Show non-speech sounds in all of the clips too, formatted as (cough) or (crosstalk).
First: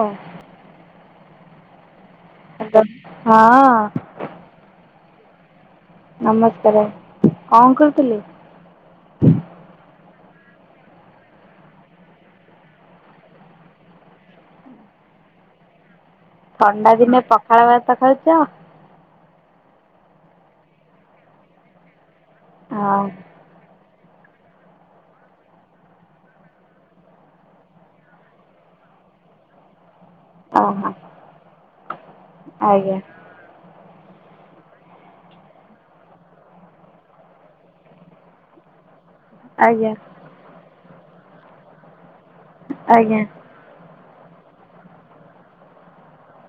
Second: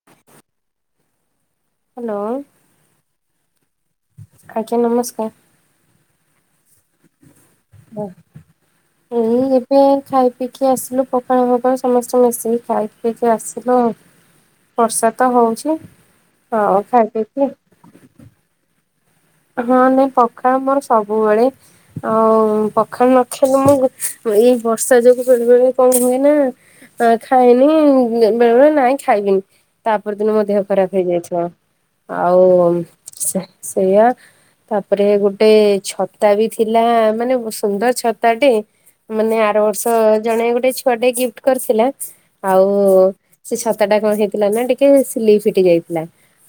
ଓ hello. Hello. ଆଜ୍ଞା, ନମସ୍କାର୍। ନମସ୍କାର, କଣ କରୁଥିଲେ? ଏଇ ଏବେ ଖାଇ ପିଇକି ଆସିଲୁ ପଖାଳ ଫଖାଳ ସମସ୍ତେ ମିସିକି ଖାଇ ପିଇକି ଆସିଲୁ ଆଉ। ବର୍ଷା ତ ହଉଛି। ଆଉ ଥଣ୍ଡା ଖାଇ ଦିନେ ପିଇକି ପଖାଳ ଭାତ ଖାଉଚ? ହଁ ନାଇଁ ପଖାଳ ମୋର ସବୁବେଳେ, ଆଉ ହଁ ପଖାଳ ନ (unintelligible) ମୁଁ ଏଇ ବର୍ଷା ଯୋଗୁ ବେଳେ-ବେଳେ କଣ ହୁଏନା (unintelligible) ଖାଏନି ବେଳେ-ବଳେ ନାଇଁ ଖାଇବିନି। ତା ପରଦିନ ମୋ ଦେହ ଓହୋ ଖରାପ୍ ହେଇଯାଇଥିବ, ଆଉ ଆଜ୍ଞା ସେ ସେଇଆ। ତାପରେ ଗୋଟେ ଛତା ବି ଥିଲା ମାନେ ସୁନ୍ଦର୍ ଛତାଟେ। ମାନେ ଆର ଆଜ୍ଞା ବର୍ଷ ଜଣେ ଗୋଟେ ଛୁଆଟେ ଗିଫ୍ଟ କରିଥିଲା, ଆଉ ଆଜ୍ଞା ସେ ଛତାଟା କଣ ହେଇଥିଲା ନା ଟିକେ ସିଲେଇ ଫିଟି ଯାଇଥିଲା,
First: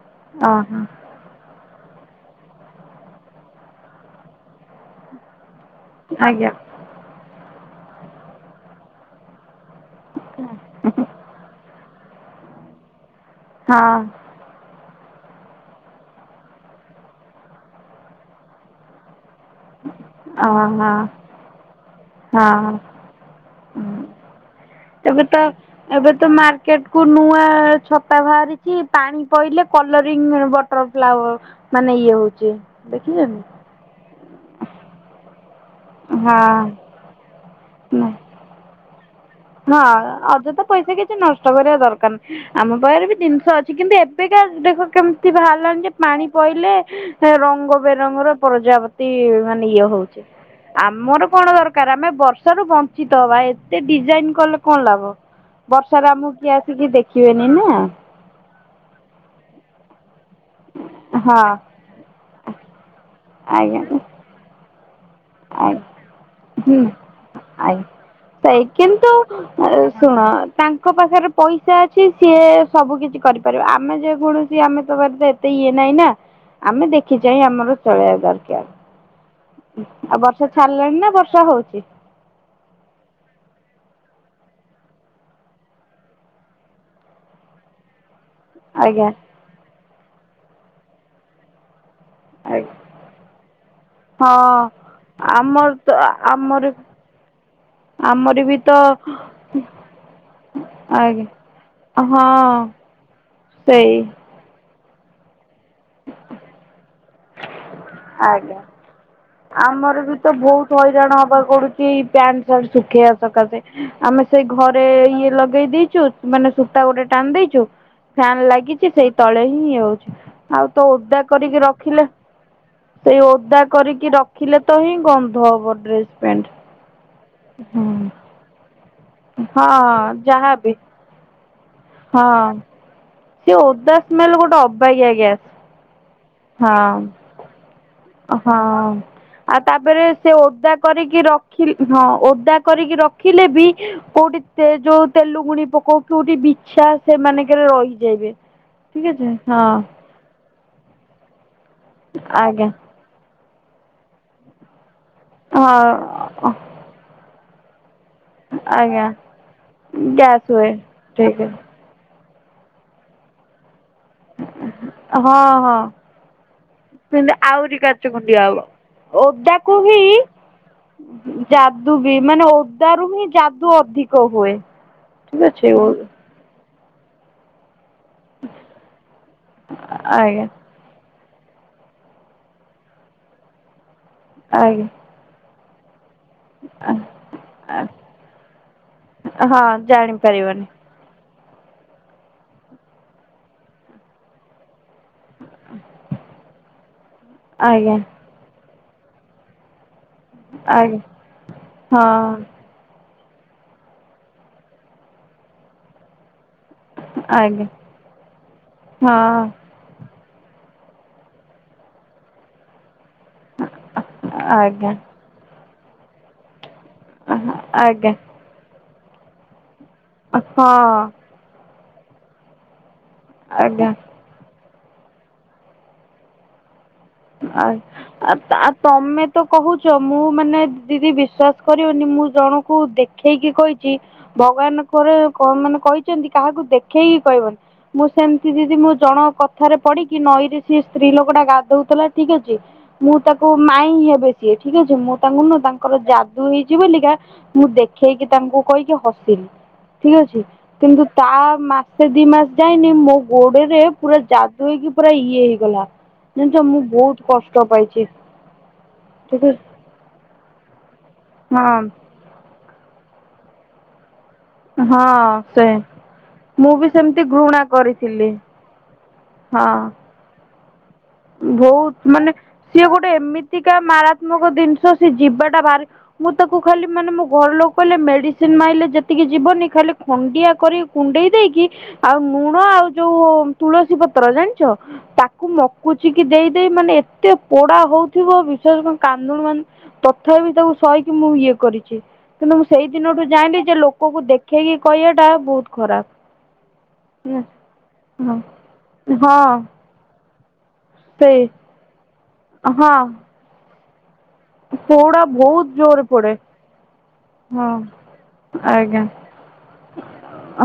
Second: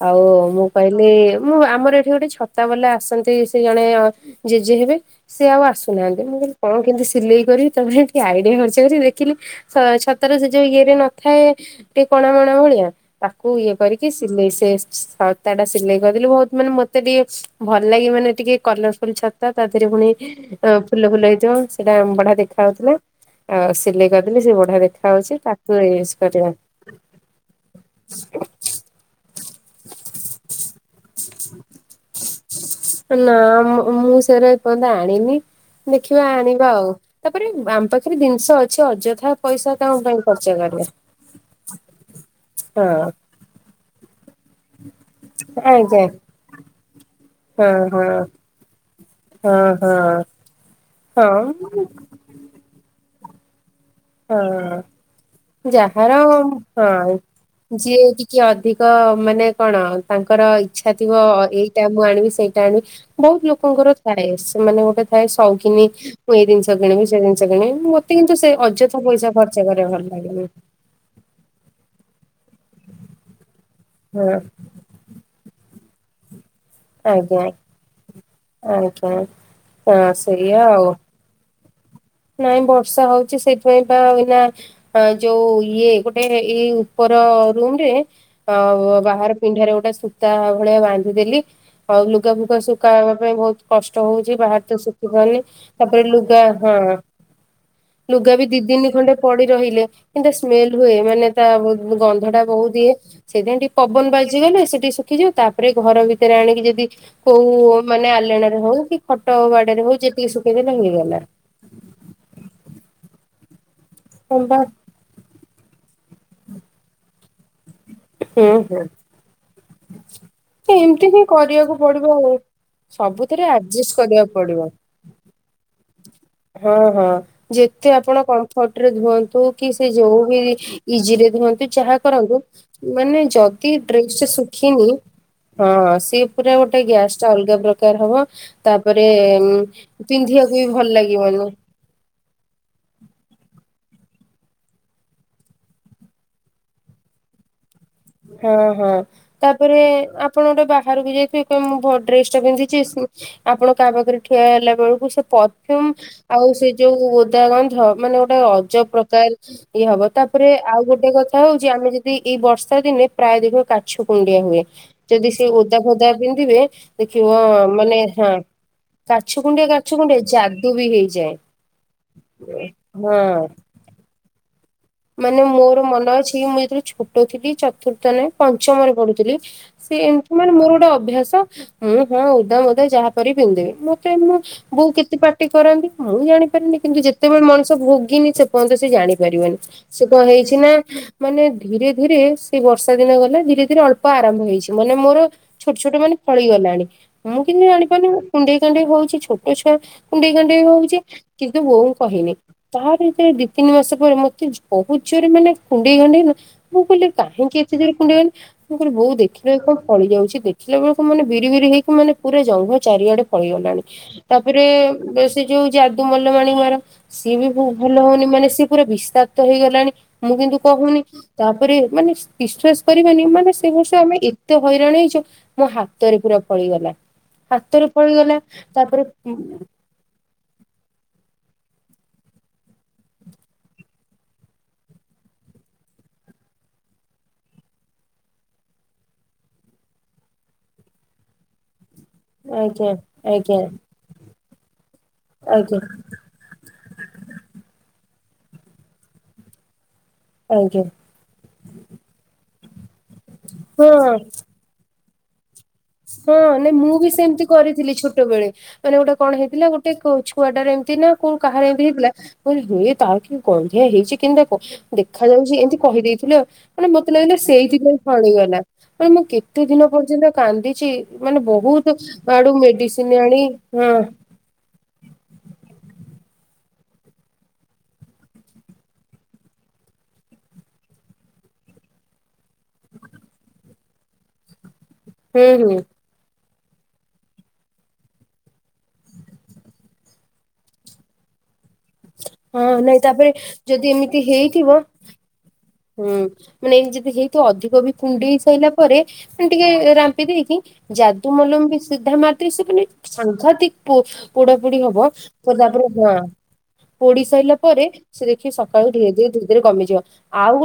ଆଉ ମୁଁ ଓହୋ କହିଲି ମୁଁ ଆମର ଏଠି ଗୋଟେ ଛତା ବାଲା ଆସନ୍ତି ସେ ଜଣେ ଜେଜେ ହେବେ, ସେ ଆଉ ଆସୁ ନାହାନ୍ତି, ମୁଁ ଆଜ୍ଞା କହିଲ କଣ କେମ୍ତି ସିଲେଇ କରିବି ତାପରେ ଟିକେ ଆଇଡିଆ ଖର୍ଚ୍ଚ କରି ଦେଖିଲି ତ ଛତାର ସେ ଯୋଉ ଇଏରେ ନଥାଏ ଟିକେ କଣା ମଣା ଭଳିଆ, ତାକୁ ଇଏ ହଁ କରିକି ସିଲେଇ ସେ ଛତାଟା ସିଲେଇ କରିଦେଲି ବହୁତ୍ ମାନେ ମତେ ଟିକେ ଭଲ୍ ଲାଗେ ମାନେ ଟିକେ କଲର୍ ଫୁଲ୍ ଛାତାଟା ତା ଧେରେ ପୁଣି ହଁ ଫୁଲ-ଫୁଲ ହେଇଥିବ। ସେଇଟା ବଢିଆ ଦେଖା ହଁ ହଉଥିଲା ଆଉ ହଁ। ସିଲେଇ କରିଦେଲି ସେ ବଢିଆ ଦେଖା ଏବେ ହାଉଛି ତ ତାକୁ ୟୁଜ ଏବେ ତ କରିବା ମାର୍କେଟ୍ କୁ ନୂଆ ଛତା ଭାରିଚି। ପାଣି ପଇଲେ କଲରିଂ ବଟର୍ (unintelligible) ନାଁ ମୁଁ (unintelligible) (unintelligible) ଆଣିନି ଦେଖିବା ଆଣିବା ଆଉ, ତାପରେ ଆମ ହଁ। ପାଖେରେ ଜିନିଷ ଅଛି ଅଯଥା ପଇସା ହଁ କଣ ପାଇଁ ଖର୍ଚ୍ଚ ଅଯଥା କରିବା। ପଇସା କିଛି ନଷ୍ଟ କରିବା ଦରକାର ନାହିଁ, ଆମ ପାଖେରେ ହଁ ବି ଜିନିଷ ଅଛି କିନ୍ତୁ ଏ ବେକା ଦେଖ କେମ୍ତି ବାହାରିଲାଣି ଯେ ଆଜ୍ଞା ପାଣି ପଇଲେ ରଙ୍ଗ ହଁ ହଁ ବେରଙ୍ଗର ପ୍ରଜାପ (unintelligible) ହଁ ମାନେ ଇଏ ହଉଚି ହଁ। ଆମର କଣ ହଁ ଦରକାର୍ ଆମେ ବର୍ଷା ରୁ ବ ଞ୍ଚିତ ହବା, ଏତେ ଡିଜାଇନ୍ କଲେ କଣ ହଁ ଲାଭ, ବର୍ଷାରେ ଯାହାର ଆମୁକୁ କିଏ ଆସିକି ଦେଖିବେନି ନା। କି ଅଧିକ ମାନେ କଣ ତାଙ୍କର ଇଚ୍ଛା ଥିବ ହଁ ଏଇଟା ମୁଁ ଆଣିବି ସେଇଟା ଆଣିବି ବହୁତ୍ ଆଜ୍ଞା ଲୋକଙ୍କର (unintelligible) ସେମାନେ ଗୋଟେ ଥାଏ ସଉକିନି ଆଜ୍ଞା ମୁଁ ଏଇ ଜିନିଷ ହୁଁ। କିଣିବି ସେ ଜିନିଷ କିଣିବି ମୋତେ କିନ୍ତୁ ସେ ଅଯଥା ତ ପଇସା ଖର୍ଚ୍ଚ କରିବା ଭଲ ଶୁଣ ତା ଲାଗେନି ତାଙ୍କ ପାଖେରେ ପଇସା ଅଛି ସିଏ ସବୁ କିିଛି କରିପାରିବ, ଆମେ ହଁ ଯେକୌଣସି ଆମେ ତ (unintelligible) ତେ ଇଏ ନାଇଁ ନା, ଆମେ ଦେଖି ଚାହିଁ ଆଜ୍ଞା। ଆମର (unintelligible) ଦରକାର୍। ଆଜ୍ଞା। ହଁ ସେଇଆ ଆଉ। ଛାଡିଲାଣି ନା ବର୍ଷା ହଉଛି ହଁ ଯୋଉ ଇଏ ଗୋଟେ ଏଇ ଉପର ରୁମ୍ ରେ ଆଉ ଆଜ୍ଞା ବାହାର ପିନ୍ଢାରେ ଗୋଟେ ସୂତା ଭଳିଆ ବାନ୍ଧିଦେଲି, ଆଉ ଲୁ ଗା ଫୁଗା ଆଜ୍ଞା ଶୁକା ହବା ପାଇଁ ଭଉତ୍ କଷ୍ଟ ହଉଚି ବାହାରେ ହଁ ତ ଶୁକି ପାରୁନି ଆମର ତ ତାପରେ ଲୁଗା ଆମର ହଁ। ଲୁଗା ବି ଆମର ଦି ତ ଦିନି ଖଣ୍ଡେ ପଡି ରହିଲେ କିନ୍ତତା ସ୍ମେଲ ହୁଏ ଆଜ୍ଞା ମାନେ ତା ହଁ ଗନ୍ଧଟା ବହୁତ ଦିଏ। ସେଇଦିନ ଟିକେ ସେଇ ପବନ ବାଜିଗଲେ ସେଠି ଶୁଖିଯିବ ତାପରେ ଘର ଭିତରେ ଆଣିକି ଯଦି କୋଉ ମାନେ ଆଜ୍ଞା ଆଲଣରେ ହଉ କି ଖଟ ବାଡରେ ହଉ ଯେତିକି ଶୁଖେଇଦେଲେ ହେଇଗଲା। କି ପ୍ୟାଣ୍ଟ ସାର୍ଟ ଶୁଖେଇବା ସକାଶେ ଆମେ ହଁ ସେଇ ବା ଘରେ ଇଏ ଲଗେଇ ଦେଇ ଚୁ ମାନେ ସୂତା ଗୋଟେ ଟାଣି ଦେଇଚୁ। ଫ୍ୟାନ ହୁଁ ହୁଁ ଲାଗିଛି ସେଇ ତଳେ ହିଁ ହଉଛି ଆଉ ତୋ ଏମିତି ହିଁ ଓଦା କରିକି କରିବାକୁ ପଡିବ ରଖିଲେ। ଆଉ। ସେଇ ସବୁଥିରେ ଓଦା ଆଡଜଷ୍ଟ କରିକି କରିବାକୁ ପଡିବ ରଖିଲେ ତ ହିଁ ଗନ୍ଧ ହବ ଡ୍ରେସ ପ୍ୟାଣ୍ଟ। ହଁ ହଁ ଯେତେ ଆପଣ ହଁ କମ୍ଫର୍ଟରେ ଧୁଅ କି ସେ ହଁ ଯୋଉ ବି ଯାହାବି ଇଜିରେ ଧୁଅନ୍ତୁ ଯାହା କରନ୍ତୁ ହଁ ମାନେ। ସେ ଯଦି ଓଦା ଡ୍ରେସ ଟା ସ୍ମେଲ ଗୋଟେ ଶୁଖିନି ଅବାଗିଆ ଗ୍ୟାସ୍ ହଁ ସି ପୁରା ଗୋଟେ ହଁ ଗ୍ୟାସ୍ଟା ଅଲଗା ପ୍ରକା କାର ହବ ହଁ ତାପରେ ଆଉ ତାପରେ ସେ ପିନ୍ଧିବାକୁ ବି ଓଦା ଭଲ କରିକି ଲାଗିବନି। ରଖି ହଁ ଓଦା କରିକି ରଖିଲେ ବି? କୋଉଠି ଯୋଉ ତେଲୁଗୁଣି ପକଉ କୋଉଠି ବିଛା ସେମାନଙ୍କରେ ରହି ହଁ ହଁ ତାପରେ ଆ ଆପଣ ଗୋଟେ ବାହାରକୁ ଯାଇଥିବେ କ ମୁଁ ଡ୍ରେସ ଟା ଆଜ୍ଞା ପିନ୍ଧିଛି ଆପଣ କା ପାଖରେ ଠିଆ ହେଲା ବେଳକୁ ସେ ପରଫ୍ୟୁମ ଆଉ ହଁ ସେ ଯୋଉ ଓଦା ଗନ୍ଧ ମାନେ ଗୋଟେ ଅଜବ ଆଜ୍ଞା। ପ୍ରକାର ଇଏ ହବ ଗ୍ୟାସ୍ ତାପରେ ହୁଏ ଆଉ ଗୋଟେ କଥା ଠିକ ହଉଛି ଆମେ ଯଦି ଏଇ ବ ଦିନେ ପ୍ରାୟ ଦେଖିବ କା ଛୁ କୁଣ୍ଡିଆ ହୁଏ। ଯଦି ହଁ ସେ ହଁ ଓଦା ଫଦା ପିନ୍ଧିବେ କିନ୍ତୁ ଦେଖିବ ଆହୁରି କାଚ ମାନେ ହ କୁଣ୍ଡିଆ ହବ। ଓଦାକୁ ହିଁ ବି ହେଇଯାଏ। ଯାଦୁ ବି ମାନେ ଓଦାରୁ ହିଁ ହଁ ଯାଦୁ ଅଧି କ ହୁଏ। ଠିକ ମାନେ ଅଛି ଓ ମୋର ମନ ଅଛି ମୁଁ ଯେତେବେଳେ ଛୋଟ ଥିଲି ଚ ଚତୁର୍ଥ ନା ପଞ୍ଚମରେ ପଢୁଥିଲି। ସେ ଏମିତି ଆଜ୍ଞା ମାନେ ମୋର ଗୋଟେ ଅଭ୍ୟାସ। ହଁ ହଁ ଓଦା ମଦା ଯାହାପରିବି ପିନ୍ଧିଦେବି ମତେ ମୁଁ ବୋଉ କେତେ ପାର୍ଟି କରନ୍ତି ମୁଁ ଜାଣି। କିନ୍ତୁ ଆଜ୍ଞା। ଯେତେବେଳେ ମଣିଷ ଭୋଗିନି ସେ ପର୍ଯ୍ୟନ୍ତ ସେ ଜାଣିପାରିବନି। ହଁ ସେ କଣ ହେଇଛି ଜାଣିପାରିବନି ନା ମାନେ ଧୀରେ ଧୀରେ ସେଇ ବର୍ଷା ଦିନ ଗଲା। ଧୀରେ ଧୀରେ ଅଳ୍ପ ଆରମ୍ଭ ହେଇଛି। ମାନେ ମୋର ଛୋଟ ଛୋଟ ମାନେ ଫଳି ଗଲାଣି ମୁଁ କିନ୍ତୁ ଆଜ୍ଞା ଜାଣିପାରୁନି। କୁଣ୍ଡେଇ କାଣ୍ଡେଇ ହଉଛି ଛୋଟ ଛୁଆ କୁଣ୍ଡେଇ କାଣ୍ଡେଇ ହଉଛି ଆଜ୍ଞା କିନ୍ତୁ ବୋଉ ମୁ କହିନି। ହଁ ତାେ ଦି ତିନି ମାସ ପରେ ମତେ ବହୁତ ଜୋରରେ ମାନେ କୁଣ୍ଡେଇ କୁଣ୍ଡେଇ ହେଲା। ମୁଁ କହିଲି କାହିଁକି ଆଜ୍ଞା ଏତେ ଦୂର କୁଣ୍ଡଗଲି। ମୁଁ କହିଲି ବଉ ହଁ ଦେଖିଲୁ ଏ ଆଜ୍ଞା କଣ ଫଳି ଯାଉଛି ଦେଖ ଦେଖିଲା ବେଳକୁ ମାନେ ବିରି ବିରି ହେଇକି ମାନେ ପୁରା ଜଙ୍ଘ ଚାରିଆଡେ ଫଳିଗଲାଣି। ତାପରେ ଆଜ୍ଞା ବ୍ୟ ସେ ଯୋଉ ଯାଦୁ ମଲମ ଆଣି ମାରନ୍ତି, ସିଏ ବି ଭଲ ହଉନି ମାନେ ସିଏ ପୁରା ବିଷାକ୍ତ ହେଇଗଲାଣି। ମୁଁ କିନ୍ତୁ ହଁ କହୁନି ତାପରେ ମାନେ ବିଶ୍ଵାସ କରିବେନି ମାନେ ସେ ଆଜ୍ଞା ବର୍ଷ ଆମେ ଏ ତେ ହଇରାଣ ହେଇଛୁ ମୋ ହାତରେ ପୁରା ଫଳିଗଲା। ଆ ହାତରେ ଆ ଫଳିଗଲା ତା ତାପରେ ତମେ ତ କହୁଛ ମୁଁ ମାନେ ଦିଦି ବିଶ୍ୱାସ କରିବନି ମୁଁ ଜଣଙ୍କୁ ଦେଖେଇକି କହିଛି। ଭଗବାନ କୋରେ ମାନେ କହିଛନ୍ତି କାହାକୁ ଦେଖେଇକି କହିବନି। ମୁଁ ସେମିତି ଦିଦି ମୁଁ ଜଣ କଥାରେ ପଢିକି ନଈରେ ସିଏ ସ୍ତ୍ରୀ ଲୋକ ଟା ଗାଧଉ ଠିକ ଅଛି ଆଜ୍ଞା ମୁଁ ତାକୁ ଆଜ୍ଞା ମାଇ ହିଁ ହେବେ ସିଏ ଠିକ ଅଛି ମୁଁ ତାଙ୍କୁ ନୁହ ଆଜ୍ଞା ତାଙ୍କର ଯା ଦୁ ହେଇଛି ବୋଲିକା ମୁଁ ଦେଖେଇକି ତାଙ୍କୁ କହିକି ହସିଲି। ଠିକ ଅଛି ଆଜ୍ଞା। କିନ୍ତୁ ତା ମାସେ ଦି ମାସ ଯାଇନି ମୋ ଗୋଡରେ ହଁ ପୁରା ଯା ଦୁ ହାଇକି ପୁରା ଇଏ ହେଇଗଲା। ହଁ ଜାଣିଛ ନାଇଁ ମୁଁ ବି ବହୁତ ସେମିତି କଷ୍ଟ କରିଥିଲି ପାଇଛି ଛୋଟବେଳେ। ମାନେ ଗୋଟେ କଣ ଠିକ୍ ଅଛି ହେଇଥିଲା ଗୋଟେ ଛୁଆଟାରେ ଏମିତି ନା କୋଉ କାହାର ହଁ। ଏମିତି ହେଇଥିଲା? ମୁଁ କହିଲି ହେ ତାର କି ଗନ୍ଧିଆ ହେଇଛି କେନ୍ତା କ ହଁ ଦୁଃଖ ଲାଗୁଚି, ସେ ଏମିତି କହି ଦେଇଥିଲି ଆଉ ମୁଁ ବି ମାନେ ମତେ ସେମିତି ଲାଗିଲା ଘୃଣା ସେଇଥିପାଇଁ କରିଥିଲି ପଳେଇଆଇଲା। ମାନେ, ମୁଁ କେତେ ହଁ। ଦିନ ପର୍ଯ୍ୟନ୍ତ କାନ୍ଦିଚି? ମାନେ ବହୁତ ଆଡୁ ମେଡିସିନ୍ ଆଣି, ହଁ। ସେ ଜିନିଷ ସେ ଯିବାଟା ଭାରି ମୁଁ ତାକୁ ଖାଲି ମାନେ ମୋ ଘର ଲୋକ କହିଲେ ମେଡିସିନ୍ ମାଇଲେ ଯେତିକି ଯିବନି, ଖାଲି ଖଣ୍ଡିଆ କରି କୁଣ୍ଡେଇ ଦେଇକି ଆଉ ଲୁଣ ଆଉ ଯୋଉ ତୁଳସୀ ପତ୍ର ଜାଣିଛ ତାକୁ ହୁଁ ହୁଁ ପୋଛିକି ଦେଇ ଦେଇ ମାନେ ଏତେ ପୋଡା ହଉଥିବ, ବିଶ୍ୱାସ କାନ୍ଦୁଳୁ ମା ତଥାପି ତାକୁ ସହିକି ମୁଁ ଇଏ କରେ। ହଁ ମୁଁ ସେଇ ନାଇଁ ଦିନଠୁ ତାପରେ ଜାଣିଲି, ଯେ ଯଦି ଏମିତି ଲୋକଙ୍କୁ ଦେଖେଇକି ହେଇଥିବ କହିବା ଟା ବହୁତ ଖରାପ। ହୁଁ, ମାନେ ଏଇ ଜିଗୁ ହଁ ସହିତ ଅଧିକ ବି କୁଣ୍ଡେଇ ସାରିଲା ପରେ, ହଁ ଏମିତି ଟିକେ ରାମ୍ପି ଦେଇକି ଯାଦୁ ସେଇ ମଲମ ବି ସିଧା ମାର୍ ହଁ (unintelligible) ସାଂଘାତିକ। ପୋଡା ପୋଡି ହବ। ପୋଡା ବହୁତ ତା ପରେ ଜୋରରେ ହଁ ପୋଡେ ପୋଡି ସାଇଲା ହଁ ପରେ ସେ ଦେଖିବ, ସକାଳୁ ଆଜ୍ଞା ଧିରେ ଧିରେ ଧିରେ ଧିରେ କମିଯିବ।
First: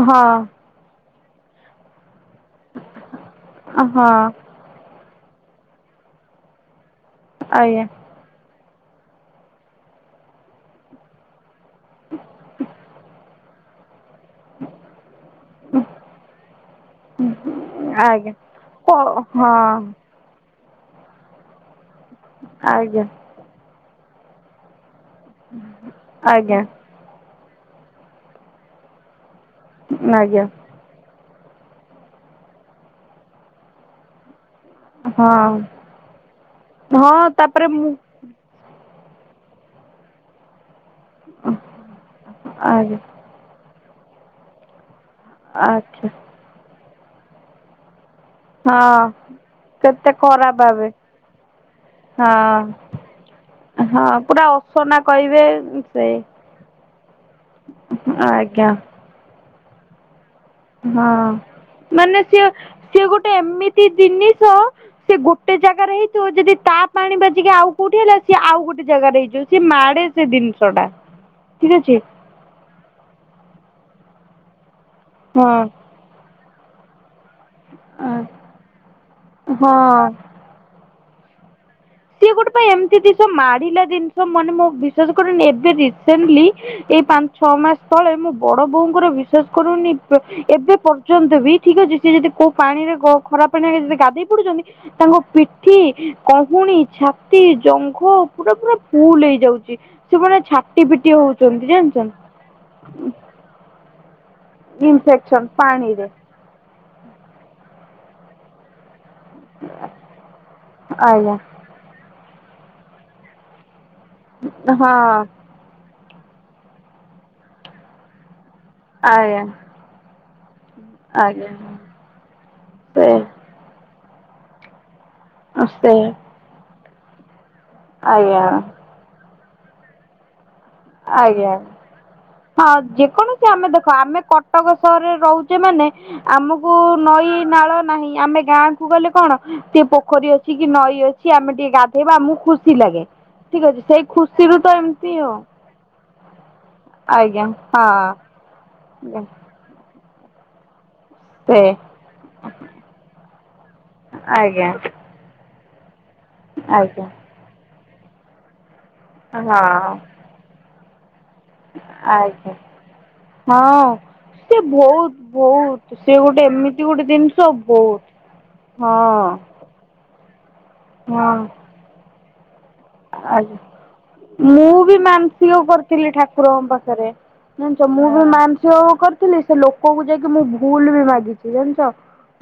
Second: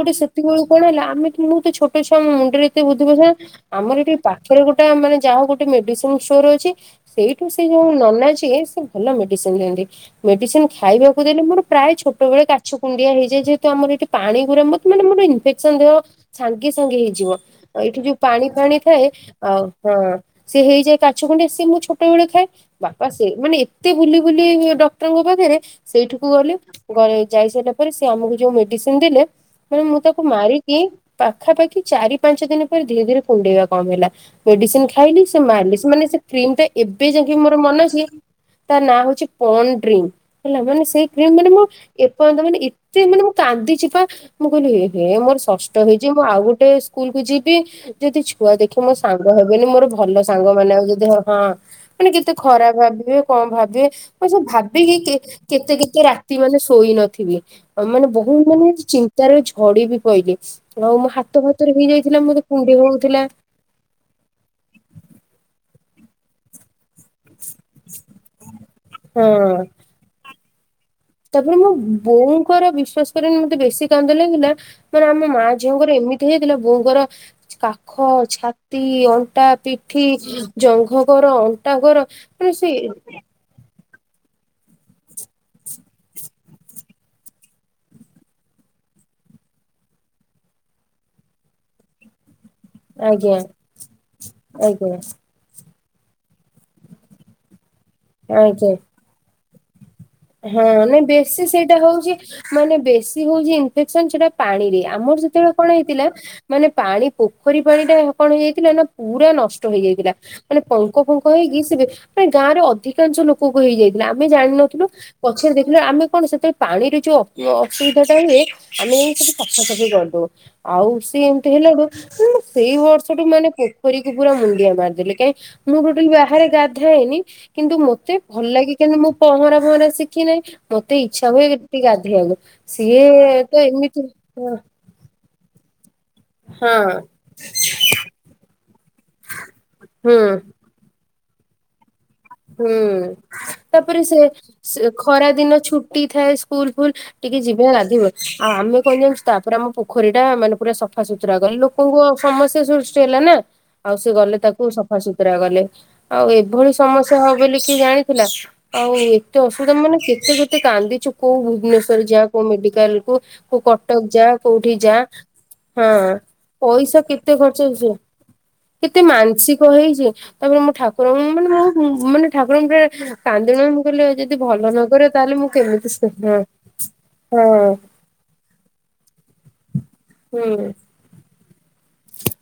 ହଁ ପୁଣି କଣ ହେଲା, ଆମେ କି ମୁଁ ତ ଛୋଟ ଛୁଆ, ମୋ ମୁଣ୍ଡରେ ଏତେ ବୁଦ୍ଧି ପଶିଲାନି। ଆମର ହଁ ଏଠି ପା ପାଖରେ ଗୋଟେ ମାନେ ଯାହା ହଉ ଗୋଟେ ମେଡିସିନ୍ ଷ୍ଟୋର ଅଛି। ସେଇଠୁ ସେ ଆଜ୍ଞା ଯୋଉ ନନା ଯିଏ ଭଲ ମେଡିସିନ୍ ଦିଅନ୍ତି। ମେଡିସିନ୍ ଖାଇବାକୁ ଦେଲେ ମୋର ପ୍ରାୟ ଛୋଟବେଳେ କାଛୁ କୁଣ୍ଡିଆ ହେଇଯାଏ, ଯେହେତୁ ଆମର ଏଠି ପାଣି ମୋର ମା-ମାନେ ମୋର ଇନ୍ଫେକ୍ସନ୍ ଦେହ ସାଙ୍ଗେ ସାଙ୍ଗେ ହେଇଯିବ। ଏଇଠି ଯୋଉ ଆଜ୍ଞା ପାଣି ଫାଣି ଥାଏ, ଆଉ ହଁ ସେ ହେଇଯାଏ କାଛୁ କୁଣ୍ଡିଆ, ସିଏ ମୁଁ ଛୋଟବେଳେ ଖାଏ। ଆଜ୍ଞା ବାପା ସେ ମାନେ ଏତେ ବୁଲି ବୁଲି ଡ ଡକ୍ଟରଙ୍କ ପାଖରେ ସେଇଠିକୁ ଗଲେ, ଆଜ୍ଞା ଯାଇସାରିଲା ପରେ ସେ ଆମକୁ ଯୋଉ ମେଡିସିନ୍ ଦେଲେ ମାନେ ମୁଁ ତାକୁ ଆଜ୍ଞା ମାରିି କି ପାଖାପାଖି ଚାରି ପାଞ୍ଚ ଦିନ ପରେ ଧିରେ ଧିରେ କୁଣ୍ଡେଇବା କମିଲା। ମେଡିସିନ୍ ଖାଇଲି ହଁ ସେ ମାରିଲି। ସେ ମାନେ ସେ କ୍ରିମଟା ଏବେ ହଁ ଯାଙ୍କେ ମୋର ତାପରେ ମନେ ମୁଁ ଅଛି। ତା ନାଁ ହଉଛି ପନ୍ ଡ୍ରିମ୍, ହେଲା ମାନେ ସେଇ କ୍ରିମ୍ ମାନେ ମୁଁ ଏପର୍ଯ୍ୟନ୍ତ ମାନେ ଆଜ୍ଞା ଇଚିଂ ମାନେ ମୁଁ କାନ୍ଦିଛି ବା। ମୁଁ କହିଲି ଏ ହେ ମୋର ଷଷ୍ଠ ଆଚ୍ଛା ହେଇଛି, ମୁଁ ଆଉ ଗୋଟେ ସ୍କୁଲକୁ ଯିବି ଯଦି ଛୁଆ ଦେଖିବେ, ମୋ ହଁ ସାଙ୍ଗ ହେବେନି, ମୋର କେତେ ଭଲ ସାଙ୍ଗ ଖରାପ ମାନେ ଆଉ ଭାବେ ଯଦି ହଁ ମାନେ କେତେ ହଁ ଖରାପ ଭାବିବେ କଣ ଭାବିବେ? ହଁ ମୁଁ ସବୁ ପୁରା ଭାବିକି ଅସନା କହିବେ କେ-କେତେ କେତେ ସେ ରାତି ମାନେ ଶୋଇ ନଥିବେ। ମାନେ ବହୁ ମାନେ ଆଜ୍ଞା ଚିନ୍ତାରେ ଝଡି ବି ପଇଲି। ଆଉ ମୋ ହଁ ହାତ ଫାତରେ ହେଇ ଯାଇଥିଲା, ମୋର କୁଣ୍ଡେଇ ହଉଥିଲା। ସେ ଜିନିଷ ସେ ଗୋଟେ ଜାଗାରେ ହେଇଥିବ, ଯଦି ତା ପାଣି ବାଜିକି ଆଉ କୋଉଠି ହେଲା, ସିଏ ଆଉ ଗୋଟେ ଜାଗାରେ ହେଇଯିବ। ତା ପରେ ମୋ ଠିକ ଅଛି ବୋଉଙ୍କର ବିଶ୍ୱାସ କରବନି, ମତେ ବେଶି କାନ୍ଦ ଲାଗିଲା, ମାନେ ଆମ ମା ହଁ ଝିଅଙ୍କର ଏମି ତି ହେଇଥିଲା। ବୋଉଙ୍କର କାଖ, ଛାତି, ଅଣ୍ଟା, ପିଠି ହଁ। ଜଙ୍ଘ କର, ଅଣ୍ଟା କର ସିଏ ଗୋଟେ ମାନେ ପାଇଁ ସେ ଏମ୍ତି ଜିନିଷ ମାଡିଲା ଜିନିଷ, ମାନେ ମୋ ବିଶ୍ୱାସ କରିବୁନି ଏବେ ରିସେଣ୍ଟଲି ଏଇ ପାଞ୍ଚ୍ ଛଅ ମାସ ତଳେ ମୋ ବଡ ବୋଉଙ୍କର ବିଶ୍ଵାସ କରୁବୁନି, ଏବେ ପର୍ ଯନ୍ତ ବି ଠିକ୍ ଅଛି, ସେ ଯଦି ପାଣିରେ ଆଜ୍ଞା ଖ-ଖରାପ ପାଣିରେ ଯଦି ଗାଧେଇ ପୁଡୁଛନ୍ତି, ଆଜ୍ଞା ତାଙ୍କ ପିଠି, କହୁଣୀ ଛା ଏ ଜଙ୍ଘ ପୁରା ଆଜ୍ଞା ପୁରା ଫୁଲ୍ ହେଇଯାଉଚି। ହଁ, ନାଇଁ ବେଶି ସେଇଟା ହଉଛି। ମାନେ ବେଶି ହଉଛି ଇନ୍ଫେକ୍ସନ୍ ସେଟା ପାଣିରେ, ଆମର ଇନଫେକ୍ସନ ସେତେବେଳେ କଣ ହେଇଥିଲା ପାଣିରେ ମାନେ ପାଣି ପୋଖରୀ ପାଣି ଟା କଣ ହେଇଯାଇଥିଲା ନା ପୁରା ନ ଷ୍ଟ ହେଇ ଯାଇଥିଲା, ମାନେ ପଙ୍କ ଫଙ୍କ ଆଜ୍ଞା ହେଇକି ସେ ଗାଁରେ ଅଧିକାଂଶ ଲୋ ପୋକୁ ହେଇଯାଇଥିଲା ଆମେ ଜାଣିନଥିଲୁ ହଁ ପଛରେ ଦେଖିଲେ ଆମେ କଣ ସେତୋଳେ ପାଣିରେ ଯୋଉ ଅ ଅସୁବିଧାଟା ହୁଏ ଆମେ ଯାଇଁକି ସେଠି ଆଜ୍ଞା ସଫାସଫି କରୁଦୋଉ। ଆଉ ସିଏ ଏମତି ଆଜ୍ଞା ହେଲାଠୁ (unintelligible) ସେଇ ସେ ବର୍ଷଠୁ ମାନେ ପୋଖରୀକୁ ପୁରା ମୁଣ୍ଡିଆ ମାରିେଲେ କାଇଁ ମୁଁ ସେ ଟୋଟାଲି ବାହାରେ ଗାଧାଏନି କିନ୍ତୁ ମତେ ଆଜ୍ଞା ଭଲ ଲାଗେ କିନ୍ତୁ ମୁଁ ପହଁରା ପହଁରା ଶି ଖିନେଇ ମତେ ନାଇଁ ମତେ ଇଚ୍ଛା ହୁଏ ଆଜ୍ଞା ଟିକେ ଗାଧେଇବାକୁ ହଁ ସିଏ ଯେକୌଣସି ତ ଆମେ ଦେଖ ଏମିତି ଆମେ କଟକ ସହରରେ ରହୁଚେ ମାନେ ଆମକୁ ହଁ ନଈ ନାଳ ନାହିଁ ଆମେ ଗାଁ କୁ ଗଲେ କଣ ଟିକେ ହୁଁ ପୋଖରୀ ଅଛି କି ନଈ ଅଛି ଆମେ ଟିକେ ଗାଧେଇବା ଆମକୁ ଖୁସି ଲାଗେ ହୁଁ ଠିକ ଅଛି ତାପରେ ସେଇ ସେ ଖୁସିରୁ ତ ସେ ଏମତି ଖରା ଆଉ। ଦିନ ଛୁଟି ଥାଏ ସ୍କୁଲ ଫୁଲ ଟିକେ ଆଜ୍ଞା ଯିବ ଗାଧେଇବ ହଁ ଆଉ ଆମେ କଣ ଜାଣିଚୁ ତାପରେ ଆମ ପୋ ପୋଖରୀଟା ମାନେ ପୁରା ସ ସଫାସତୁରା କଲେ ସେ ଲୋକଙ୍କୁ ଆଉ ସମସ୍ୟା ସୃଷ୍ଟି ହେଲା ନା ଆଉ ସେ ଗଲେ ତାକୁ ଆଜ୍ଞା ସଫାସୁ ତୁରା କଲେ ଆଉ ଏଭଳି ଆଜ୍ଞା ସମସ୍ୟା ହବ ବୋଲି କିଏ ଜାଣିଥିଲା ଆଉ ଏ ଏତେ ଅସୁବିଧା ହଁ ମାନେ କେତେ କେତେ କାନ୍ଦିଚୁ କୋଉ ଭୁବନେଶ୍ୱରଯାଆ କୋଉ ଆଜ୍ଞା ମେଡିକାଲକୁ କୋଉ ହଁ କଟକ ଯାଆ ସେ କୋଉଠି ଯାଆ ବହୁତ ବହୁତ ସେ ଗୋଟେ ହଁ ଏମିତି ପଇସା ଗୋଟେ କେତେ ଜିନିଷ ଖର୍ଚ୍ଚ ହୋଉଚି ସେରା ବହୁତ ହଁ କେତେ ମାନସିକ କ ହେଇଚି ତାପରେ ମୁଁ ଠାକୁରଙ୍କୁ ହଁ ମାନେ ଭାବ ମାନେ ଠାକୁରଙ୍କ କିଏ ଆଜ୍ଞା କାନ୍ଦିଲି ମୁଁ କହିଲି ଆଉ ଯଦି ଭଲ ମୁଁ ବି ନକରିବ ତାହାଲେ ମୁଁ ମାନସିକ କେମିତି ଶିଘ୍ର ମୁଁ ତ ମୁଁ ବି ମାନସିକ କରିଥିଲି ସେ ଲୋକକୁ ଯାଇକି ମୁଁ ହୁଁ ଭୁଲ ବି ମାଗି ଜାଣିଚ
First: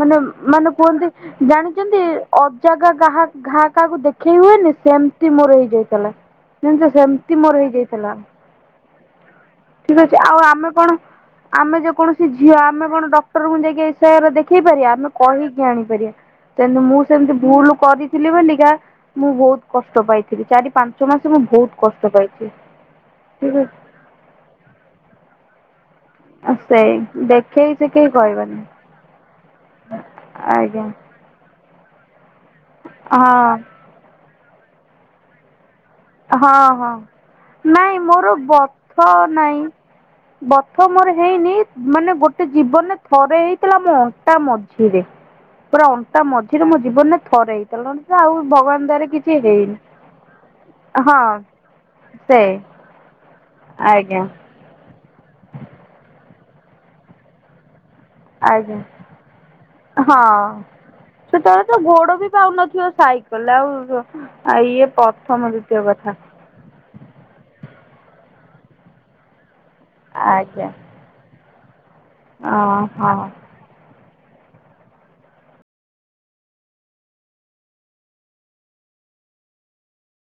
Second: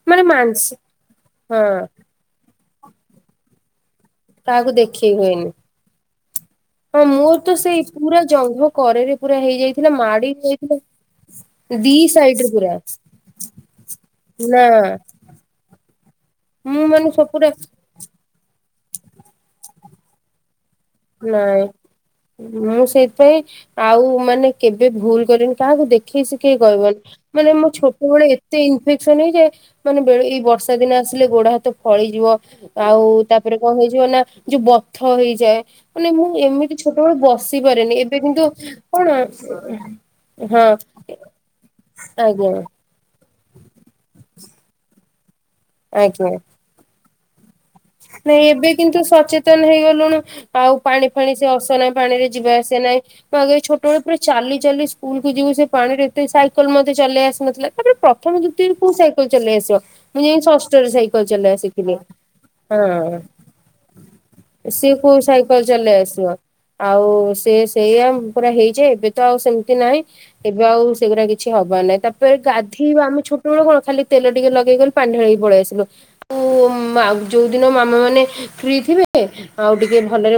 ମାନେ ମାନେ କୁହନ୍ତି ହଁ ଜାଣିଚନ୍ତି ଅଜାଗା କାହା ଘା କାହାକୁ ଦେଖେଇ କାହାକୁ ହୁଏନି ଦେଖେଇ ସେମତି ହୁଏନି। ମୋର ହେଇଯାଇଥିଲା। ଜାଣିଛ ହଁ ସେମିତି ମୋର ତ ସେଇ ହେଇଯାଇଥିଲା ପୁରା ଜଙ୍ଘ କରରେ ପୁରା ହେଇଯାଇ ଠିକ ଅଛି ଆଉ ଆମେ କଣ ଆମେ ଦି ଯେକୌଣସି ସାଇଡରେ ଝିଅ ପୁରା ଆମେ କଣ ଡକ୍ଟରଙ୍କୁ ଯାଇକି ଏହାର ଦେଖେଇ ନା ପାରିବା ଆମେ କହିକି ଆଣିପାରିବା। ତେଣୁ ମୁଁ ମାନେ ସବୁ ସେମତି ପୁରା ଭୁଲ କରିଥିଲି ବୋଲିକା ମୁଁ ବୋହୁତ କଷ୍ଟ ପାଇଥିଲି ଚାରି ପାଞ୍ଚ ମାସ ମୁଁ ନାଇଁ ବହୁତ କଷ୍ଟ ପାଇଛି। ମୁଁ ସେଇଥିପାଇଁ ଠିକ ଅଛି ଆଉ ମାନେ କେବେ ଭୁଲ କରେନି କାହାକୁ ଦେଖ ଖେଇ ଆ ଶିଖେଇ ସେଇ କହିବନି ମାନେ ମୋ ଦେଖେଇ ଶିଖେଇ ଛୋଟବେଳେ କହିବନି ଏତେ ଇନ୍ ଇନଫେକ୍ସନ ହେଇଯାଏ ଯେ ମାନେ ବେଳେ ଏଇ ବର୍ଷା ଆଜ୍ଞା ଦିନ ଆସିଲେ ଗୋଡା ହାତ ଫଳିଯିବ ଆଉ ହଁ ତାପରେ କଣ ହେଇଯିବ ନା ଯୋଉ ବଥ ହେଇଯାଏ। ମାନେ ମୁଁ ହଁ ଏମିତି ହଁ ଛୋଟବେଳୁ ବସି ପାରେନି ନାଇଁ ଏବେ ମୋର କିନ୍ତୁ ବଥ କଣ ନାଇଁ ହଁ ବଥ ମୋର ହେଇନି ମାନେ ଗୋଟେ ଆଜ୍ଞା ଜୀବନରେ ଥରେ ହେଇଥିଲା ମୋ ଅଣ୍ଟା ମଝିରେ ପୁରା ଅଣ୍ଟା ଆଜ୍ଞା। ମଝିରେ ମୋ ଜୀବନରେ ଥରେ ହେଇ ନାଇଁ ଏବେ କିନ୍ତୁ ସଚେତନ ହେଇଗଲୁଣି ଆଉ ପାଣି ହଁ ଫାଣି ସେ ଅସନା ପାଣିରେ ସେ ଯିବା ଆସିବା ନାହିଁ ମୁଁ ଆଗରୁ ଛୋଟବେେଳେ ପୁରା ଆଜ୍ଞା ଚାଲି ଚାଲି ସ୍କୁଲକୁ ଯିବୁ ସେ ପାଣିରେ ଏତେ ସାଇକେଲ ମତେ ଚଲେଇ ଆସିନଥିଲା ତାପରେ ପ୍ର ପ୍ରଥମ ଦ୍ବିତୀୟରେ ଆଜ୍ଞା କୋଉ ସାଇକେଲ ଚଲେଇ ଆସିବ ହଁ ମୁଁ ଯାଇ ଷଷ୍ଠରେ ସାଇକେଲ ଚଲେଇ ସେତେବେଳେ ତ ଶିଖିଲି। ଗୋଡ ବି ପାଉନଥିବ ହଁ। ସାଇକଲ ଆଉ ଆ ଇଏ ସିଏ କୋଉ ପ୍ରଥମ ସାଇକେଲ ଦ୍ଵିତୀୟ ଚଲେଇ କଥା ଆସିବ। ଆଉ ସେ ସେଇଆ ପୁରା ହେଇଯାଏ ଏବେ ତ ଆଉ ସେମିତି ନାହିଁ ଏବେ ଆଜ୍ଞା ଆଉ ସେଗୁରା କିଛି ହବାର ନାହିଁ ତାପରେ ଅ ଗାଧେଇବା ହଁ ଆମେ ଛୋ ଟ ବେଳେ କଣ ଖାଲି ତେଲ ଟିକେ ଲଗେଇକି ଗଲୁ ଖାଲି ପାଣି ଢାଳିହେଇକି ପଳେଇ ଆସିଲୁ ଉଁମ ଆଉ ଯୋଉ ଦିନ ମାମାମାନେ ଫ୍ରି ଥିବେ ଆଉ ଟିକେ ଭଲରେ